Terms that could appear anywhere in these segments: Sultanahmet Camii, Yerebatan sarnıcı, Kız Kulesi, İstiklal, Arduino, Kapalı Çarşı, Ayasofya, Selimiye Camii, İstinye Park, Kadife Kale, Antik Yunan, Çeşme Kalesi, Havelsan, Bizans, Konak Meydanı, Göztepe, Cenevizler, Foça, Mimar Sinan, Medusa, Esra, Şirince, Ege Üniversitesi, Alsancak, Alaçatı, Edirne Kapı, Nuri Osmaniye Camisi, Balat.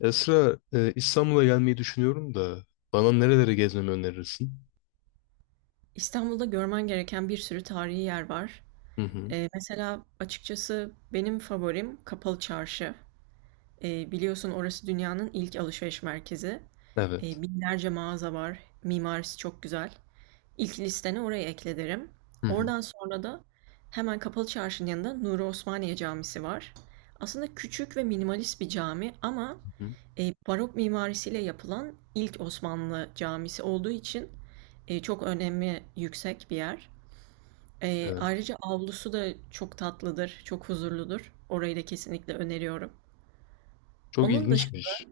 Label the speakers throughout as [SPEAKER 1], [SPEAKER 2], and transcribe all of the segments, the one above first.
[SPEAKER 1] Esra, İstanbul'a gelmeyi düşünüyorum da bana nereleri gezmemi önerirsin?
[SPEAKER 2] İstanbul'da görmen gereken bir sürü tarihi yer var.
[SPEAKER 1] Hı hı.
[SPEAKER 2] Mesela açıkçası benim favorim Kapalı Çarşı. Biliyorsun orası dünyanın ilk alışveriş merkezi.
[SPEAKER 1] Evet.
[SPEAKER 2] Binlerce mağaza var. Mimarisi çok güzel. İlk listene orayı ekle derim.
[SPEAKER 1] Hı hı.
[SPEAKER 2] Oradan sonra da hemen Kapalı Çarşı'nın yanında Nuri Osmaniye Camisi var. Aslında küçük ve minimalist bir cami ama
[SPEAKER 1] Hı hı.
[SPEAKER 2] barok mimarisiyle yapılan ilk Osmanlı camisi olduğu için çok önemi yüksek bir yer.
[SPEAKER 1] Evet.
[SPEAKER 2] Ayrıca avlusu da çok tatlıdır, çok huzurludur. Orayı da kesinlikle öneriyorum.
[SPEAKER 1] Çok
[SPEAKER 2] Onun dışında,
[SPEAKER 1] ilginçmiş.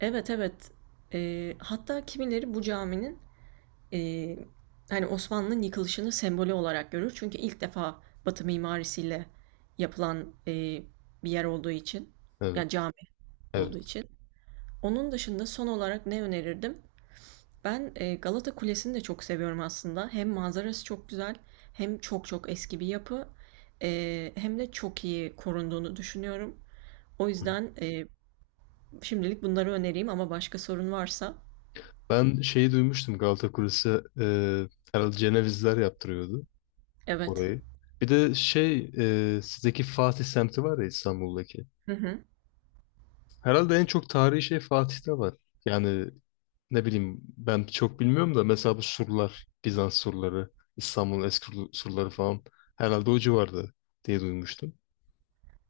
[SPEAKER 2] evet, evet. Hatta kimileri bu caminin, eee, hani, Osmanlı'nın yıkılışını sembolü olarak görür. Çünkü ilk defa Batı mimarisiyle yapılan, bir yer olduğu için,
[SPEAKER 1] Evet.
[SPEAKER 2] yani, cami olduğu
[SPEAKER 1] Evet.
[SPEAKER 2] için. Onun dışında son olarak ne önerirdim? Ben, Galata Kulesi'ni de çok seviyorum aslında. Hem manzarası çok güzel, hem çok çok eski bir yapı, hem de çok iyi korunduğunu düşünüyorum. O
[SPEAKER 1] Hı hı.
[SPEAKER 2] yüzden, şimdilik bunları önereyim ama başka sorun varsa
[SPEAKER 1] Ben şeyi duymuştum Galata Kulesi, e, herhalde Cenevizler yaptırıyordu
[SPEAKER 2] evet.
[SPEAKER 1] orayı. Bir de şey, sizdeki Fatih semti var ya, İstanbul'daki.
[SPEAKER 2] Hı hı.
[SPEAKER 1] Herhalde en çok tarihi şey Fatih'te var. Yani ne bileyim, ben çok bilmiyorum da mesela bu surlar, Bizans surları, İstanbul'un eski surları falan herhalde o civarda diye duymuştum.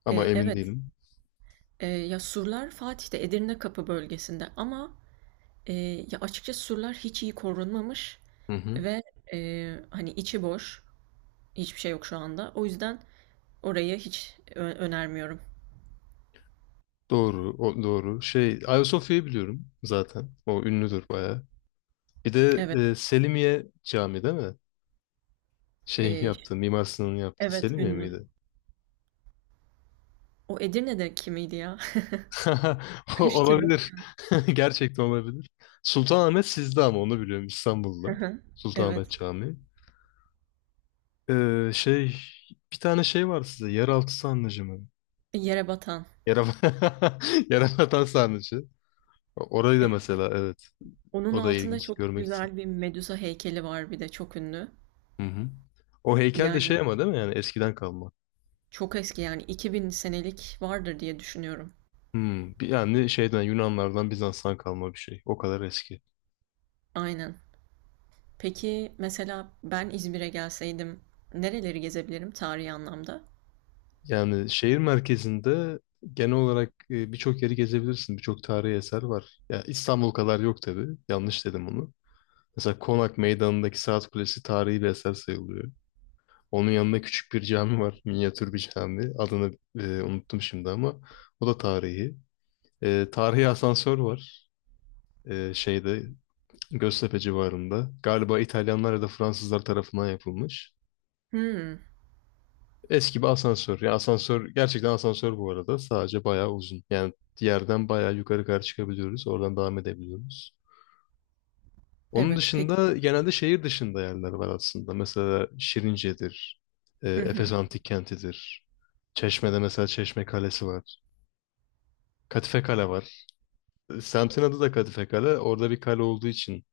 [SPEAKER 1] Ama emin
[SPEAKER 2] Evet.
[SPEAKER 1] değilim.
[SPEAKER 2] Ya surlar Fatih'te, Edirne Kapı bölgesinde ama, ya açıkçası surlar hiç iyi korunmamış
[SPEAKER 1] Hı hı.
[SPEAKER 2] ve, hani içi boş, hiçbir şey yok şu anda. O yüzden orayı hiç önermiyorum.
[SPEAKER 1] Doğru, o, doğru. Şey, Ayasofya'yı biliyorum zaten. O ünlüdür bayağı. Bir de
[SPEAKER 2] Evet.
[SPEAKER 1] Selimiye Camii değil mi? Şeyin
[SPEAKER 2] E,
[SPEAKER 1] yaptığı, Mimar Sinan'ın yaptığı
[SPEAKER 2] evet,
[SPEAKER 1] Selimiye
[SPEAKER 2] ünlü.
[SPEAKER 1] miydi?
[SPEAKER 2] O Edirne'deki miydi ya? Karıştırdım.
[SPEAKER 1] Olabilir. Gerçekten olabilir. Sultanahmet sizde ama onu biliyorum, İstanbul'da.
[SPEAKER 2] Hı hı. Evet.
[SPEAKER 1] Sultanahmet Camii. Şey, bir tane şey var size, yeraltı sarnıcı mı?
[SPEAKER 2] E, Yere batan.
[SPEAKER 1] Yere, Yerebatan sarnıcı. Orayı
[SPEAKER 2] E,
[SPEAKER 1] da mesela, evet,
[SPEAKER 2] onun
[SPEAKER 1] o da
[SPEAKER 2] altında
[SPEAKER 1] ilginç,
[SPEAKER 2] çok
[SPEAKER 1] görmek istedim.
[SPEAKER 2] güzel bir Medusa heykeli var bir de çok ünlü.
[SPEAKER 1] Hı hı. O heykel de şey
[SPEAKER 2] Yani
[SPEAKER 1] ama değil mi, yani eskiden kalma.
[SPEAKER 2] çok eski, yani 2000 senelik vardır diye düşünüyorum.
[SPEAKER 1] Hmm, yani şeyden, Yunanlardan, Bizans'tan kalma bir şey. O kadar eski.
[SPEAKER 2] Aynen. Peki mesela ben İzmir'e gelseydim nereleri gezebilirim tarihi anlamda?
[SPEAKER 1] Yani şehir merkezinde genel olarak birçok yeri gezebilirsin. Birçok tarihi eser var. Ya İstanbul kadar yok tabii. Yanlış dedim onu. Mesela Konak Meydanı'ndaki Saat Kulesi tarihi bir eser sayılıyor. Onun yanında küçük bir cami var. Minyatür bir cami. Adını unuttum şimdi ama o da tarihi. Tarihi asansör var. Şeyde Göztepe civarında. Galiba İtalyanlar ya da Fransızlar tarafından yapılmış.
[SPEAKER 2] Hmm,
[SPEAKER 1] Eski bir asansör. Yani asansör gerçekten asansör bu arada. Sadece bayağı uzun. Yani yerden bayağı yukarı kadar çıkabiliyoruz. Oradan devam edebiliyoruz. Onun
[SPEAKER 2] evet,
[SPEAKER 1] dışında
[SPEAKER 2] peki.
[SPEAKER 1] genelde şehir dışında yerler var aslında. Mesela Şirince'dir.
[SPEAKER 2] Hı
[SPEAKER 1] Efes
[SPEAKER 2] hı.
[SPEAKER 1] Antik Kenti'dir. Çeşme'de mesela Çeşme Kalesi var. Kadife Kale var. Semtin adı da Kadife Kale. Orada bir kale olduğu için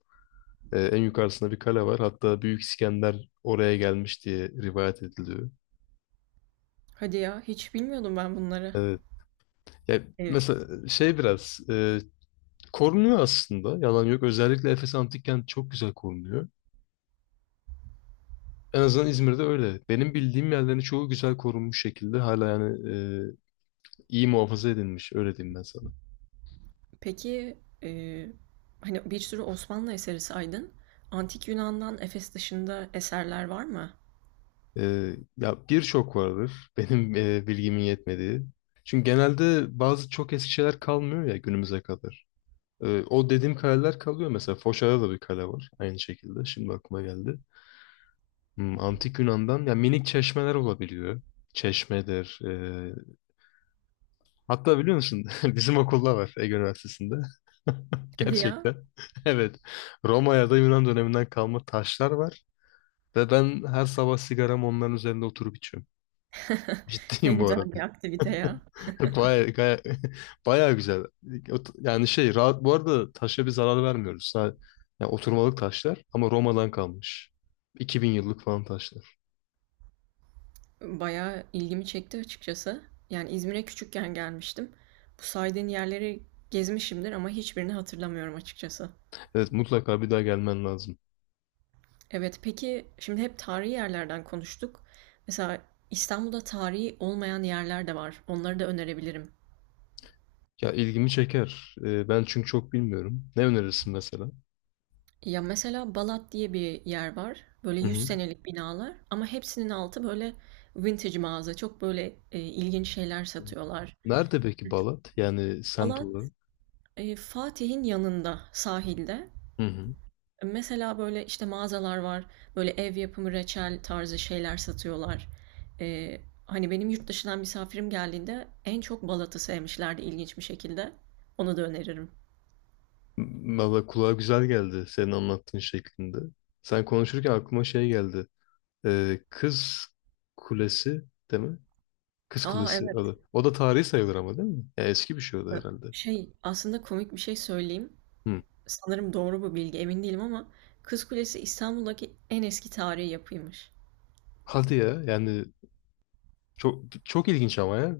[SPEAKER 1] en yukarısında bir kale var. Hatta Büyük İskender oraya gelmiş diye rivayet ediliyor.
[SPEAKER 2] Hadi ya, hiç bilmiyordum ben bunları.
[SPEAKER 1] Evet. Ya
[SPEAKER 2] E,
[SPEAKER 1] mesela şey biraz korunuyor aslında. Yalan yok. Özellikle Efes Antik Kent çok güzel korunuyor. En azından İzmir'de öyle. Benim bildiğim yerlerin çoğu güzel korunmuş şekilde hala, yani e, iyi muhafaza edilmiş. Öyle diyeyim ben sana.
[SPEAKER 2] peki, hani, bir sürü Osmanlı eseri saydın. Antik Yunan'dan Efes dışında eserler var mı?
[SPEAKER 1] Ya birçok vardır benim bilgimin yetmediği. Çünkü genelde bazı çok eski şeyler kalmıyor ya günümüze kadar. O dediğim kaleler kalıyor. Mesela Foça'da da bir kale var aynı şekilde. Şimdi aklıma geldi. Hmm, Antik Yunan'dan ya minik çeşmeler olabiliyor. Çeşmedir. Hatta biliyor musun, bizim okulda var, Ege Üniversitesi'nde.
[SPEAKER 2] Hadi ya.
[SPEAKER 1] Gerçekten. Evet. Roma ya da Yunan döneminden kalma taşlar var. Ve ben her sabah sigaramı onların üzerinde oturup içiyorum.
[SPEAKER 2] Ne
[SPEAKER 1] Ciddiyim bu.
[SPEAKER 2] güzel bir aktivite ya.
[SPEAKER 1] Baya, baya, baya güzel. Yani şey, rahat bu arada, taşa bir zarar vermiyoruz. Yani oturmalık taşlar ama Roma'dan kalmış. 2000 yıllık falan taşlar.
[SPEAKER 2] Bayağı ilgimi çekti açıkçası. Yani İzmir'e küçükken gelmiştim. Bu saydığın yerleri gezmişimdir ama hiçbirini hatırlamıyorum açıkçası.
[SPEAKER 1] Evet, mutlaka bir daha gelmen lazım.
[SPEAKER 2] Evet, peki, şimdi hep tarihi yerlerden konuştuk. Mesela İstanbul'da tarihi olmayan yerler de var. Onları da önerebilirim.
[SPEAKER 1] Ya, ilgimi çeker. Ben çünkü çok bilmiyorum. Ne önerirsin mesela?
[SPEAKER 2] Ya, mesela Balat diye bir yer var. Böyle
[SPEAKER 1] Hı
[SPEAKER 2] yüz
[SPEAKER 1] hı.
[SPEAKER 2] senelik binalar ama hepsinin altı böyle vintage mağaza. Çok böyle, ilginç şeyler satıyorlar.
[SPEAKER 1] Nerede peki Balat? Yani semt olarak.
[SPEAKER 2] Balat, Fatih'in yanında, sahilde.
[SPEAKER 1] Hı hı.
[SPEAKER 2] Mesela böyle, işte, mağazalar var. Böyle ev yapımı reçel tarzı şeyler satıyorlar. Eee, Hani, benim yurt dışından misafirim geldiğinde en çok Balat'ı sevmişlerdi ilginç bir şekilde. Onu da öneririm.
[SPEAKER 1] Valla kulağa güzel geldi senin anlattığın şeklinde. Sen konuşurken aklıma şey geldi. Kız Kulesi değil mi? Kız
[SPEAKER 2] A,
[SPEAKER 1] Kulesi
[SPEAKER 2] evet.
[SPEAKER 1] adı. O da tarihi sayılır ama, değil mi? Ya eski bir şey o da herhalde.
[SPEAKER 2] Şey, aslında komik bir şey söyleyeyim.
[SPEAKER 1] Hı.
[SPEAKER 2] Sanırım doğru bu bilgi, emin değilim ama Kız Kulesi İstanbul'daki en eski tarihi yapıymış.
[SPEAKER 1] Hadi ya, yani çok çok ilginç ama ya.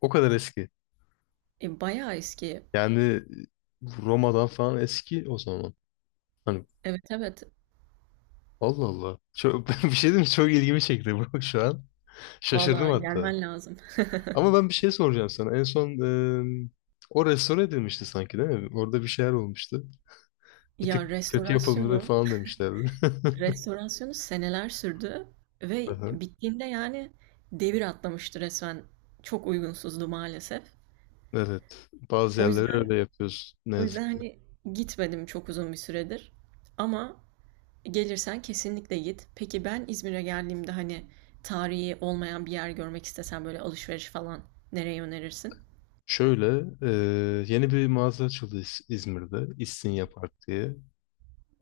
[SPEAKER 1] O kadar eski.
[SPEAKER 2] E, bayağı eski.
[SPEAKER 1] Yani Roma'dan falan eski o zaman. Hani
[SPEAKER 2] Evet, evet.
[SPEAKER 1] Allah Allah. Çok, bir şey diyeyim mi? Çok ilgimi çekti bu şu an. Şaşırdım
[SPEAKER 2] Vallahi
[SPEAKER 1] hatta.
[SPEAKER 2] gelmen lazım.
[SPEAKER 1] Ama ben bir şey soracağım sana. En son e, o restore edilmişti sanki, değil mi? Orada bir şeyler olmuştu. Bir tık
[SPEAKER 2] Ya
[SPEAKER 1] kötü yapılmadı falan demişlerdi.
[SPEAKER 2] restorasyonu seneler sürdü ve
[SPEAKER 1] Aha,
[SPEAKER 2] bittiğinde yani devir atlamıştı resmen. Çok uygunsuzdu maalesef.
[SPEAKER 1] evet. Bazı
[SPEAKER 2] O
[SPEAKER 1] yerleri
[SPEAKER 2] yüzden
[SPEAKER 1] öyle yapıyoruz ne
[SPEAKER 2] o yüzden
[SPEAKER 1] yazık ki.
[SPEAKER 2] hani gitmedim çok uzun bir süredir. Ama gelirsen kesinlikle git. Peki ben İzmir'e geldiğimde hani tarihi olmayan bir yer görmek istesem, böyle alışveriş falan nereye önerirsin?
[SPEAKER 1] Şöyle, yeni bir mağaza açıldı İzmir'de, İstinye Park diye,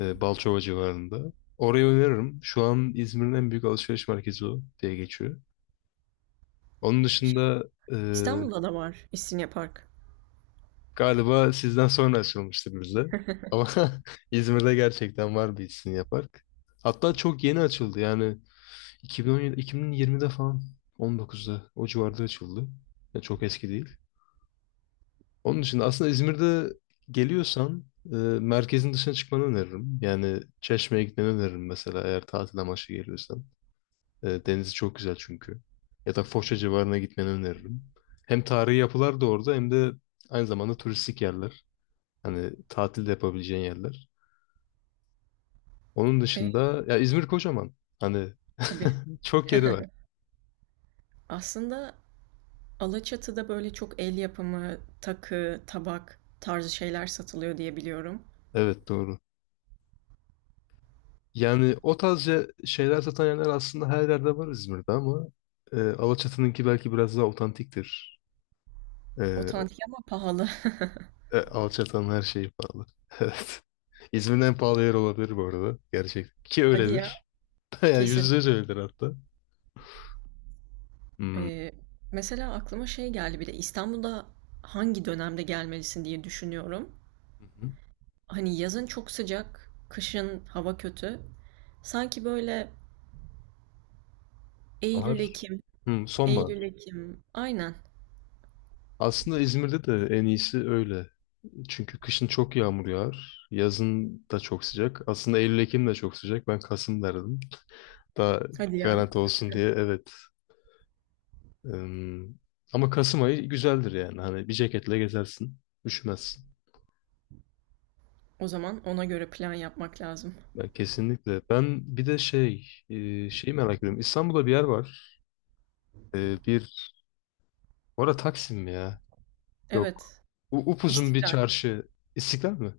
[SPEAKER 1] Balçova civarında. Orayı öneririm. Şu an İzmir'in en büyük alışveriş merkezi o diye geçiyor. Onun
[SPEAKER 2] Şey,
[SPEAKER 1] dışında e,
[SPEAKER 2] İstanbul'da da var İstinye Park.
[SPEAKER 1] galiba sizden sonra açılmıştır bizde. Ama İzmir'de gerçekten var bir İstinye Park. Hatta çok yeni açıldı yani, 2017, 2020'de falan, 19'da o civarda açıldı. Yani çok eski değil. Onun için aslında İzmir'de geliyorsan merkezin dışına çıkmanı öneririm. Yani Çeşme'ye gitmeni öneririm mesela, eğer tatil amaçlı geliyorsan. Denizi çok güzel çünkü. Ya da Foça civarına gitmeni öneririm. Hem tarihi yapılar da orada hem de aynı zamanda turistik yerler. Hani tatil de yapabileceğin yerler. Onun
[SPEAKER 2] E,
[SPEAKER 1] dışında ya, İzmir kocaman. Hani
[SPEAKER 2] tabii.
[SPEAKER 1] çok yeri var.
[SPEAKER 2] Aslında Alaçatı'da böyle çok el yapımı, takı, tabak tarzı şeyler satılıyor diye biliyorum.
[SPEAKER 1] Evet, doğru. Yani o tarz şeyler satan yerler aslında her yerde var İzmir'de ama Alaçatı'nınki belki biraz daha otantiktir. Ee,
[SPEAKER 2] Otantik ama pahalı.
[SPEAKER 1] Alçatan her şeyi pahalı. Evet. İzmir'in en pahalı yer olabilir bu arada. Gerçekten. Ki
[SPEAKER 2] Hadi ya.
[SPEAKER 1] öyledir. Yani
[SPEAKER 2] Kesin.
[SPEAKER 1] yüzde yüz öyledir hatta. Hmm. Hı
[SPEAKER 2] E, mesela aklıma şey geldi, bir de İstanbul'da hangi dönemde gelmelisin diye düşünüyorum.
[SPEAKER 1] hı.
[SPEAKER 2] Hani yazın çok sıcak, kışın hava kötü. Sanki böyle
[SPEAKER 1] Bahar.
[SPEAKER 2] Eylül Ekim,
[SPEAKER 1] Hmm, sonbahar.
[SPEAKER 2] Eylül Ekim. Aynen.
[SPEAKER 1] Aslında İzmir'de de en iyisi öyle. Çünkü kışın çok yağmur yağar. Yazın da çok sıcak. Aslında Eylül-Ekim de çok sıcak. Ben Kasım derdim. Daha
[SPEAKER 2] Hadi ya.
[SPEAKER 1] garanti olsun diye. Evet. Hmm. Ama Kasım ayı güzeldir yani. Hani bir ceketle gezersin. Üşümezsin.
[SPEAKER 2] O zaman ona göre plan yapmak lazım.
[SPEAKER 1] Ya, kesinlikle. Ben bir de şey, şeyi merak ediyorum. İstanbul'da bir yer var. E, bir, orada Taksim mi ya? Yok.
[SPEAKER 2] Evet.
[SPEAKER 1] Upuzun bir
[SPEAKER 2] İstiklal.
[SPEAKER 1] çarşı. İstiklal mi?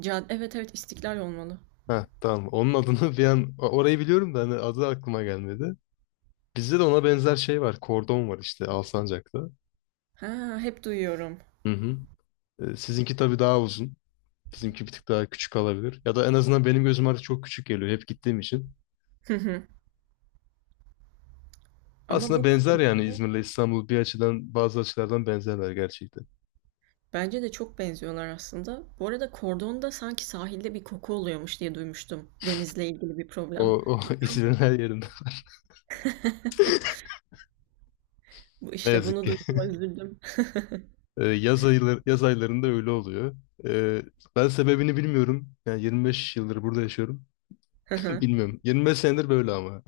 [SPEAKER 2] Evet, evet, İstiklal olmalı.
[SPEAKER 1] Ha, tamam. Onun adını bir an, orayı biliyorum da hani adı aklıma gelmedi. Bizde de ona benzer şey var. Kordon var işte, Alsancak'ta.
[SPEAKER 2] Ha, hep duyuyorum.
[SPEAKER 1] Hı hı. Sizinki tabii daha uzun. Bizimki bir tık daha küçük olabilir. Ya da en azından benim gözüm artık çok küçük geliyor hep gittiğim için.
[SPEAKER 2] Hı hı. Ama
[SPEAKER 1] Aslında
[SPEAKER 2] bu
[SPEAKER 1] benzer, yani
[SPEAKER 2] kordonda
[SPEAKER 1] İzmir'le İstanbul bir açıdan, bazı açılardan benzerler gerçekten.
[SPEAKER 2] bence de çok benziyorlar aslında. Bu arada kordonda sanki sahilde bir koku oluyormuş diye duymuştum. Denizle ilgili bir
[SPEAKER 1] O,
[SPEAKER 2] problem.
[SPEAKER 1] o
[SPEAKER 2] Doğru
[SPEAKER 1] İzmir'in
[SPEAKER 2] mu?
[SPEAKER 1] her yerinde.
[SPEAKER 2] Bu
[SPEAKER 1] Ne
[SPEAKER 2] işte,
[SPEAKER 1] yazık
[SPEAKER 2] bunu
[SPEAKER 1] ki.
[SPEAKER 2] duyduğuma üzüldüm.
[SPEAKER 1] Yaz aylarında öyle oluyor. Ee, Ben sebebini bilmiyorum. Yani 25 yıldır burada yaşıyorum. Bilmiyorum. 25 senedir böyle ama.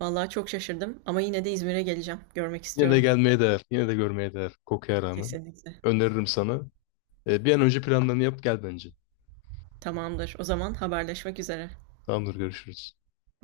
[SPEAKER 2] Vallahi çok şaşırdım ama yine de İzmir'e geleceğim. Görmek
[SPEAKER 1] Yine de
[SPEAKER 2] istiyorum.
[SPEAKER 1] gelmeye değer. Yine de görmeye değer. Kokuya rağmen.
[SPEAKER 2] Kesinlikle.
[SPEAKER 1] Öneririm sana. Bir an önce planlarını yap, gel bence.
[SPEAKER 2] Tamamdır. O zaman haberleşmek üzere.
[SPEAKER 1] Tamamdır, görüşürüz.